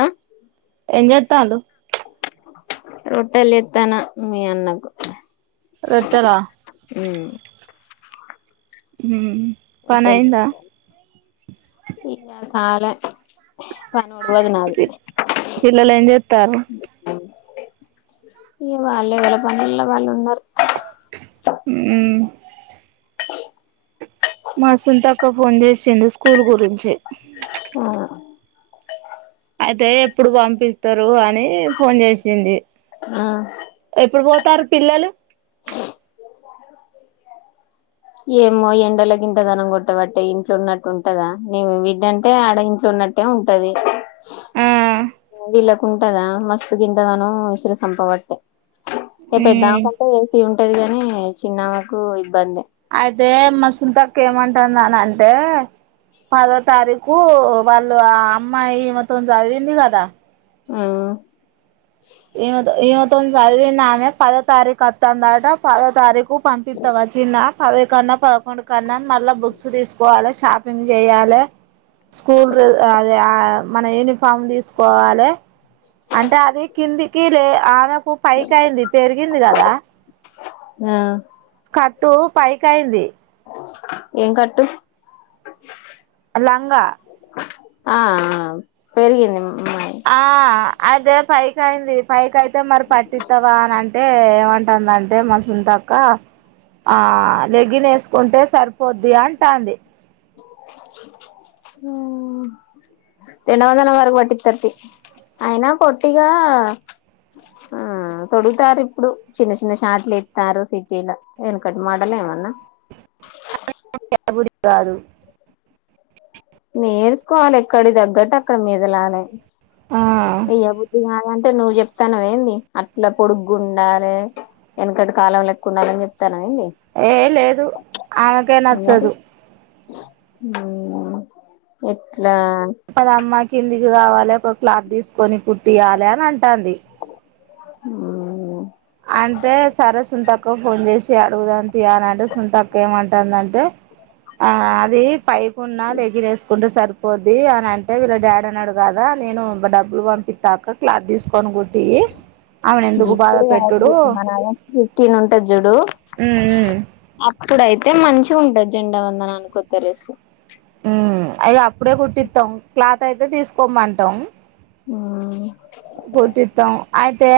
ఆ ఎం చేతాల్లో రొట్టెలు చేతన మీ అన్నకు రొట్టెల ఉమ్ ఉ పని అయిందా ఇంకా కాల్య పి పిల్లలు ఏం చెస్తారు ఇగా వాళ్ళు వేళ పనుల్లో వాళ్ళు ఉన్నారు ఉ [unintelligible] మా సుతాక్క ఫోన్ చేసింది స్కూల్ గురించి ఆ అయితే ఎప్పుడు పంపిత్తరు అని ఫోన్ జేసింది. ఆ ఎపుడు పోతారు పిల్లలు ఏమో ఎండలకి ఇంతగనం కొట్టబట్టే ఇంట్లో ఉన్నట్టు ఉంటదా నేం బిడ్డంటే ఆడ ఇంట్లో ఉన్నట్ అట్టే ఉంటది. ఆ మూవీళ్ళలకు ఉంటదా మస్తుత్ తింటగాను విసిరి సంపబట్టే ఇక మ్మ్ పెద్దామ్కంటే ఏసీ ఉంటదిగాని చిన్నా ఆమెకు ఇబ్బంది అయితే మా సుంతక్క ఏమంటదన్నా అంటే పదో తారీకు వాళ్ళు ఆ అమ్మాయి మొత్తం చదివింది కదా ఆ ఈమెతో ఈమెతోని చదివింది ఆమె పదో తారీఖు వత్తందాట పదో తారీఖు పంపిత్తా వచ్చిందా? పది కన్నా పదకొండు కన్నా మళ్ళా బుక్స్ తీసుకోవాలె స్ షాపింగ్ చేయాలే స్కూల్ర్ అదే మన యూనిఫ ఫామ్ తీసుకోవాలే అంటే అది కిందికి లే ఆమె పైకి అయింది పెరిగింది కదా ఆ క ట్టు పైకైంది. ఏం కట్టు? లంగా ఆ ఆమ్ పెరిగింది మ్ ఆ అదే పైకైంది పైకి అయితే మరి పట్టిత్తవా అని అంట్ అంటే ఏమంటాందంటే మా సున్తక్క ఆ లెగ్గిన్ వేసుకుంటే సరిపోద్ది అంటాంది మ్ రెండు వందల వరకు పట్టిత్తది తీ అయినా పొట్టిగా ఆ తొడుగుతారు ఇప్పుడు చిన్న చిన్న షాట్లు ఎత్తారు సిటీలా వెనకట్ మాడలేమన్నా? [inaudible] [inaudible] బూది కాదు నెర్సుకోవాలె ఎక్కడి తగ్గట్టు అక్కడి మెదలాలే ఆ ఏయ్య బుద్ధి కాదు అం అంటే నువ్వు చెప్తానవ ఏంది అట్లా పొడుగ్గా ఉండాలె ఎనకటి కాలం లెక్క ఉండాలె అని చెప్తాన ఏ లేదు ఆమెకే నచ్చదు. ఉమ్ ఎట్లా? పదమ్మ కిందికి కావాలే ఒక క్లాత్ తీసుకొని కుట్టియాలే అని అంటాంది. ఉమ్ అంటే సరే సుంతక్కకు ఫోన్ చేసి అడుగుదాం తీ అని అంటే సుంతక్క ఏమంటాందంటే? ఆ అది పైకున్న లేగ్గినేసుకుంటే సరిప్ పోద్ది అని అంటే వీళ్ళ డాడీ అన్నాడు కదా నేను డబ్బులు పంపిత్తాక్క క్లాత్ తీసుకొని కుట్టియ్యి ఆమెను ఎందుకు బాధ పెట్ మనలాటీన్ ఫిఫ్టీన్ ఉంటది చూడు ఉమ్ ఉమ్ అప్పుడైతే మంచి మంచిగా ఉంటది జెండా వందనానికి కొత్త డ్రెస్సు అగ అప్పుడే కుట్టిత్తం క్లాత్ అయితే తీసుకోమంటాం. ఉమ్ పొట్టిత్తాం అయితే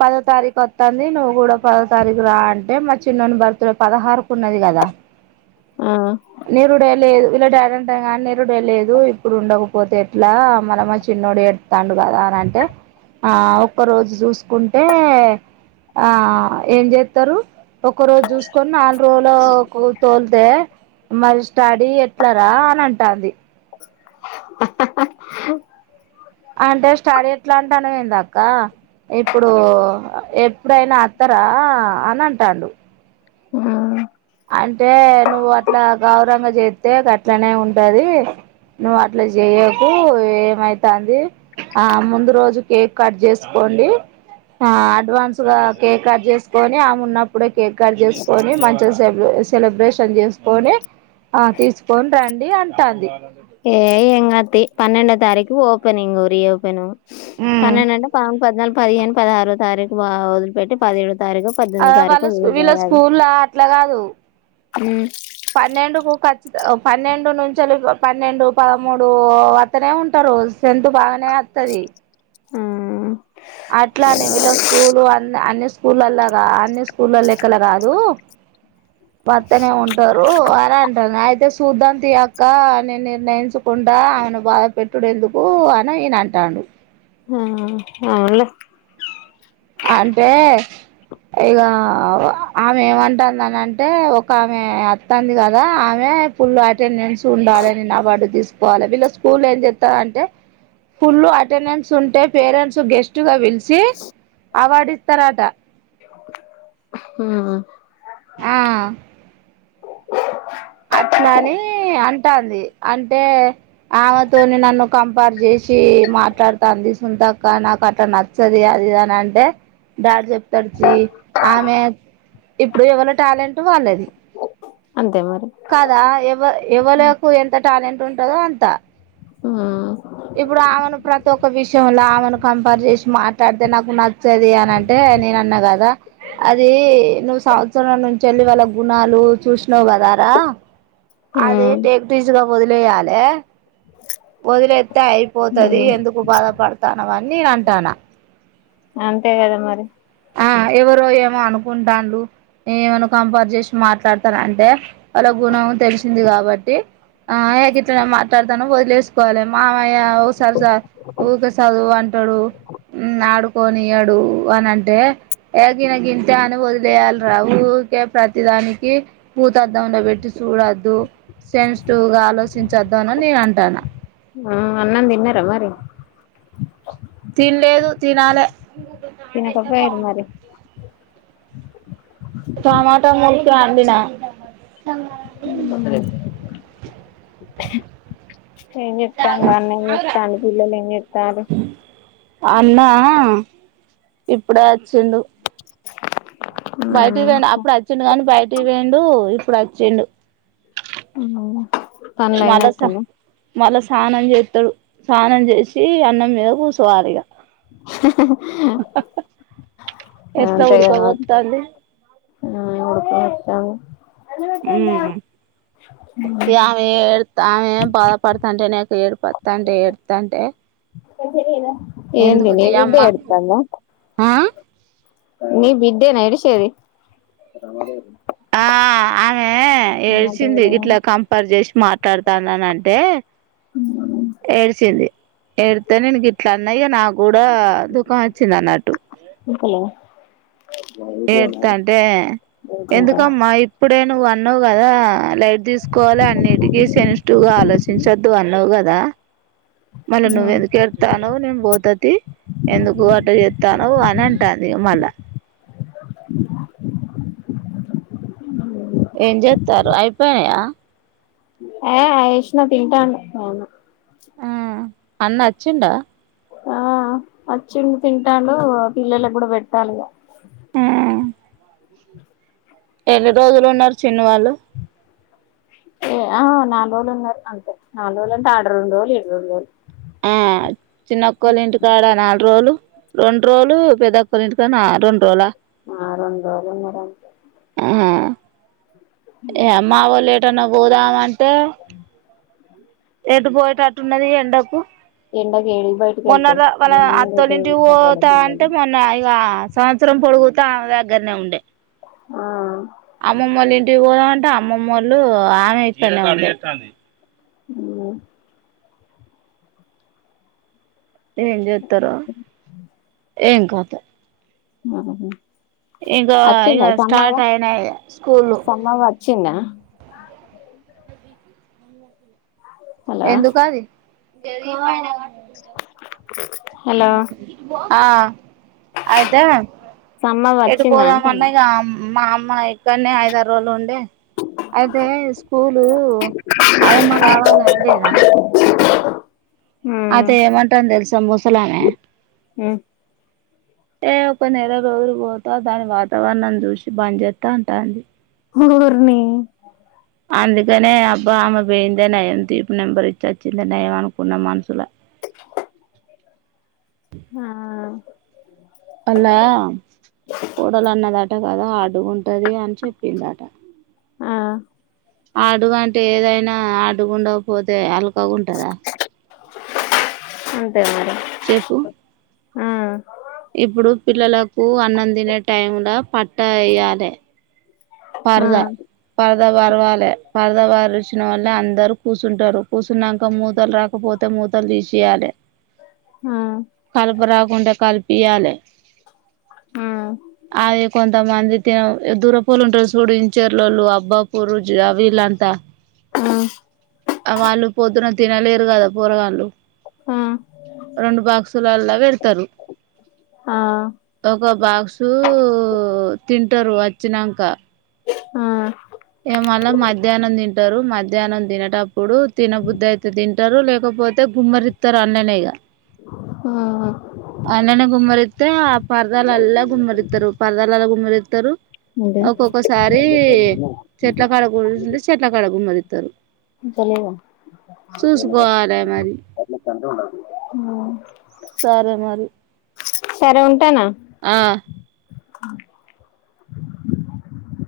పదో తారీఖు వత్తంది నువ్వు కూడా పదో తారీఖు రా అంటే మా చిన్నోని బర్త్డే పదహారుకు ఉన్నది కదా ఆ ఆ నీరుడే లేదు వీళ్ళ డాడ్ అంటాండు కదా నీరుడే లేదు ఇప్పుడు ఉండకపోతే ఎట్ల మల్ల మా చిన్నోడు ఏడస్తాండుగాదా అంటే ఆ ఒక్క రోజు చూసుకుంటే ఆ ఏం జేస్తరు ఒక్క రోజు జూసుకొని నాలుగు రోజులకు తోలితే మరి స్టాడీ ఎట్ల రా అని అంటాంది హా హా హా అంటే స్టడీ ఎట్లా అంటానవేంది అక్క ఇప్పుడు ఏ ఇప్పుడైనా అత్తరా అని అంటాడు ఆ అంటే నువ్వు అట్లా గావురంగా చెత్తే గాట్లనే ఉంటది నువ్వు అట్ల జెయకు ఏమైతాంది ఆ ముందు రోజు కేక్ కట్ చేసుకోండి ఆ అడ్వాన్స్ గా కేక్ కట్ చేసుకొని ఆమె ఉన్నప్పుడే కేక్ కట్ చేసుకొని మంచిగా సెబ్ సెలబ్రేషన్ చేసుకొని ఆ తీసుకొని రండి అంటాంది ఏ ఎంగాదు తీ పన్నెండో తారీకు ఓపనింగ్ రీ ఓపేన్ ఉమ్ పన్నెండు అంటే ప పద్నాలుగు పదిహేను పదహారో తారీఖు ఆ వదిలిపెట్టి పదిహేడు అ వాళ్ళూ వీళ్ళ స్కూల్లా అట్లా కాదు పన్నెండుకు కచ్ పన్నెండు నుంచలి పన్నెండు పదమూడు వత్తనే ఉంటారు స్ట్రెంత్ బాగా నేతది హ అట్లా అనే వీళ్ళ స్కూలు అన్ని అన్ని స్కూల్లాల్లగా అన్ని స్కూల్లో లెక్కల కాదు వత్తనే ఉంటారు అనీ అంటది అయితే చూద్దాంతి అక్క నేన్ నిర్ణయించకుంట ఆయను బాధ పెట్టుడేందుకు అని ఇయన అంటాండు అంటాండు ఆ అవునులే అంటే ఇగా ఆమె ఏమంటంది అని అంటే ఒక ఆమె అత్తంది కదా ఆమె ఫుల్ అటెండెన్స్ ఉండాలి నేను అవార్డు తీసుకోవాలి వీళ్ళ స్కూల్లో ఏం చెస్తారంటే ఫుల్ అటెండెన్స్ ఉంటే పేరెంట్స్ గెస్ట్ గా పిలుస్ చ్చి అవార్డు ఇస్తారట హు ఆ అట్లాని అంటాంది అంటే ఆమెతోని నన్ను కంపేర్ చేసి ఛీ మాట్లాడుతాంది సునీతక్క నాకు అట్లనచ్చది అది ఇది అని అంటే డాడీ చెప్తాడుచి ఆమె ఇప్పుడు ఎవర్ల టాలెంట్ వాళ్ళది అంతే మరి కాదా ఎవ ఎవలకు ఎంత టాలెంట్ ఉంటదో అంత ఇప్పుడు ఆమెను ప్రతి ఒక్క విషయంల ఆమెను కంపేర్ చేసి మాట్లాడితే నాకు నచ్చది అని అంటే నేను అన్నా కదా అది నువ్ సంవత్సరం నుంచేల్లి వాళ్ళ గుణాలు చూసినావు కదా రా అది టేక్ఈజీగా వదిలేయాలే వదిలేస్తే అయిపోతది ఎందుకు బాధపడతాన్నావ్ అని నేను అంటన్న అంతే కదా మరి ఆ ఎవరో ఏమో అనుకుంటాలు ఏవన్నా కంపర్ట్ చేసి మాట్లాడతారు అంటే వాళ్ళ గుణం తెలిసింది కాబట్టి ఆ ఏ గిట్లన్నా నేను మాట్లాడతానుో వదిలేసుకోవాలి మామయ్యఓసారి ఊక చదువు అంటే టాడు ఉ ఆడుకోనియడూ అని అ టే ఏ గినగింతే అని వదిలేయాలి రా వుకే ప్రతిదానికి బుతద్దాం లో పెట్టి చూడొద్దు సెన్సిటివ్ గా ఆలోచించొద్ద అని నేను అంటాన ఆ అన్నం తిన్నార మరి తిన్లేదు తినాలే తినకపోయారు మరి టమాటో ములకాయ అండిన అ ఏం చెప్తాండి అన్న ఏం చెప్తాండు పిల్లలు ఏం చెస్తాండ్రు అన్నా ఆ ఇప్పుడే అచ్చిండూ బయటికి పోయిండు అప్పుడు వచ్చిండు కానీ బయటికి పోయిండు ఇప్పుడు వచ్చిండు పనులు వలస అయినట్టేనా వలస స్నానం చేస్తాడు స్నానం చేసి అన్నం మీద కుసోవాలిగా ఎట్లా అంతే కదా ఉడకపోత్తాంది మరి మ్మ్ ఉడక పెడతంది మ్మ్ ఇగ ఆమె ఎడ్ తామె బాధపడుతుంటే నకు ఏడుపతు అంటే ఏడుతంటే ఏందిని నీ బిడ్డ ఏడుత్తంద ఆ నీ బిడ్డేనా ఏడిసేది ఆ ఆమె ఏడ్చింది ఇట్లా కంపేర్ చేసి మాట్లాడతానని అంటే ఏడ్చింది ఏడితే నేను గిట్లా అన్న ఇగ నాకు కూడా దుఃఖం వచ్చింది అన్నట్టు హలో ఏడుత్తాంటే ఎందుకమ్మా ఇప్పుడే నువ్వు అన్నావు కదా లైట్ దీసుకోవాలి అన్నిటికీ సెన్సిటివ్ గా ఆలోచించద్దు అన్నవు కదా మళ్ళ నువ్వు ఎందుకు ఏడుతానవు నేను పోతతి ఎందుకు అట చెత్తానవ్ అని అంటాంది మళ్ళా ఏం జేతారు అయిపోనయా ఏ అయేష్న తింటండు ఆ అన్న వచ్చిండా ఆ ఆచిండు తింటాడు పిల్లలకు కూడా పెట్టాలిగా ఎన్ని రోజులు ఉన్నారు చిన్ను వాళ్ళు ఏ ఆ నాలుగు రోజులు ఉన్నారు అంతే నాలుగు రోజులు అంటే ఆరు రెండు రోజలు ఇ ఏడు రెండురోజులు ఆ చిన్నొక్కళ్ళ ఇంటికాడ నాలుగు రోజులు రెండు రోజులు పెద్దక్కోళ్ళ ఇంటికా రొన్రోలా ఆ రెండు రోజులు ఉన్నారంటా ఏ మావోలు ఏటన్నా పోదాము అంటే ఏటు పోయిటట్టున్నది ఎండకు. ఎండకి ఏడికి బయటికి మొన్నట్ వెళ్తావ్ దా వాళ్ళ మేము రేపే అత్తోలింటికి తీసుకపోవాలే పోతా అంటే పిల్లల్ని మొన్న ఇగా సంవత్సరం పొడుగుత ఆమె దగ్గరనే ఉండే ఆ అమ్మమ్మోళ్ళ ఇంటికి పోదమంటే అమ్మమ్మోళ్ళు ఆమె ఇట్లనే ఉండే మ్ ఏం చేత్తరో ఏం కతో ఆ హ హుమ్ ఇగ అచ్చిందా సమ్మవ్వ స్టార్ట్ అయినాయి స్కూళ్ళు సమ్మవ్వ అచ్చిందా హలో ఎందుకది హలో ఆ అయితే సమ్మవ్వ ఎటు వచ్చిందా పోదామన్నా అంటున్నా ఇగ మా అమ్మ ఇక్కన్నే ఐదార్రోలు ఉండి అయితే స్కూలు ఆయమ్మ కావాలన్లేదా ఉమ్ అయితే ఎమంటాంది తెలుస ముసలామె ఉమ్ ఏ ఒక నెల రోజులు పోతా దాని వాతావరణం చూసి బన్చేస్తా అంటాంది ఓర్నీ అందుకనే అబ్బా అమే పోేయిందే నయం తీ ఇప్పుడు నిను పోయి ఇచ్చచ్చోచ్చిందే నయం అనుకున్న మనుసుల ఆ వాళ్ళ కోడలన్నదాట కాద అట్ ఉంటది అని చెప్పిందట ఆ హడ్ అంటే ఏదైనా హడ్ గుండకపోతే అల్కగుంటదా అంతేనండి చెప్పు ఆ ఇప్పుడు పిల్లలకు అన్నం తినే టైంలా పట్టా ఎయ్యలే ఆ ఆ పరదా పరదా పర్వాలే పరదా పరీచినోళ్ళే అందరు కూస్ కూర్చుంటారు కూసున్నాక మూతలు రాకపోతే మూతలు తీసియాలే ఆ కలుప రాకుంటే కలిపియాలే ఆ అదే కొంత మంది తన్ దూరపోల్ ఉంట చూడించర్లోళ్ళు అబ్బా పూరు అ వీలంతా మ్ ఆ వాళ్ళు పొద్దున తినలేరు కదా పూరగాళ్ళు ఆ రెండు బాక్సులల్ల తరు ఆ ఒక బాక్సు తింటారు వచ్చినంక ఆ ఇగ మల్ల మధ్యాహ్నం తింటారు మధ్యాహ్నం తినేటప్పుడు తినబుద్ధి అయితే తి ట్టారు లేకపోతే కుమ్మరిత్తరు అన్లనే ఇగా ఆ అ అన్లనే కుమ్మరితే ఆ పర్దాలల్ల కుమ్మరితరు పర్దాలల్ల కుమ్మరితరు ఏంటి ఒక్కొక్కసారి చెట్ల కూడుంటే చెట్ల కడ కుమ్మరి అంతలేదా చూసుకోవాలే మరి మ్ సరే మరి సరే ఉంటన ఆ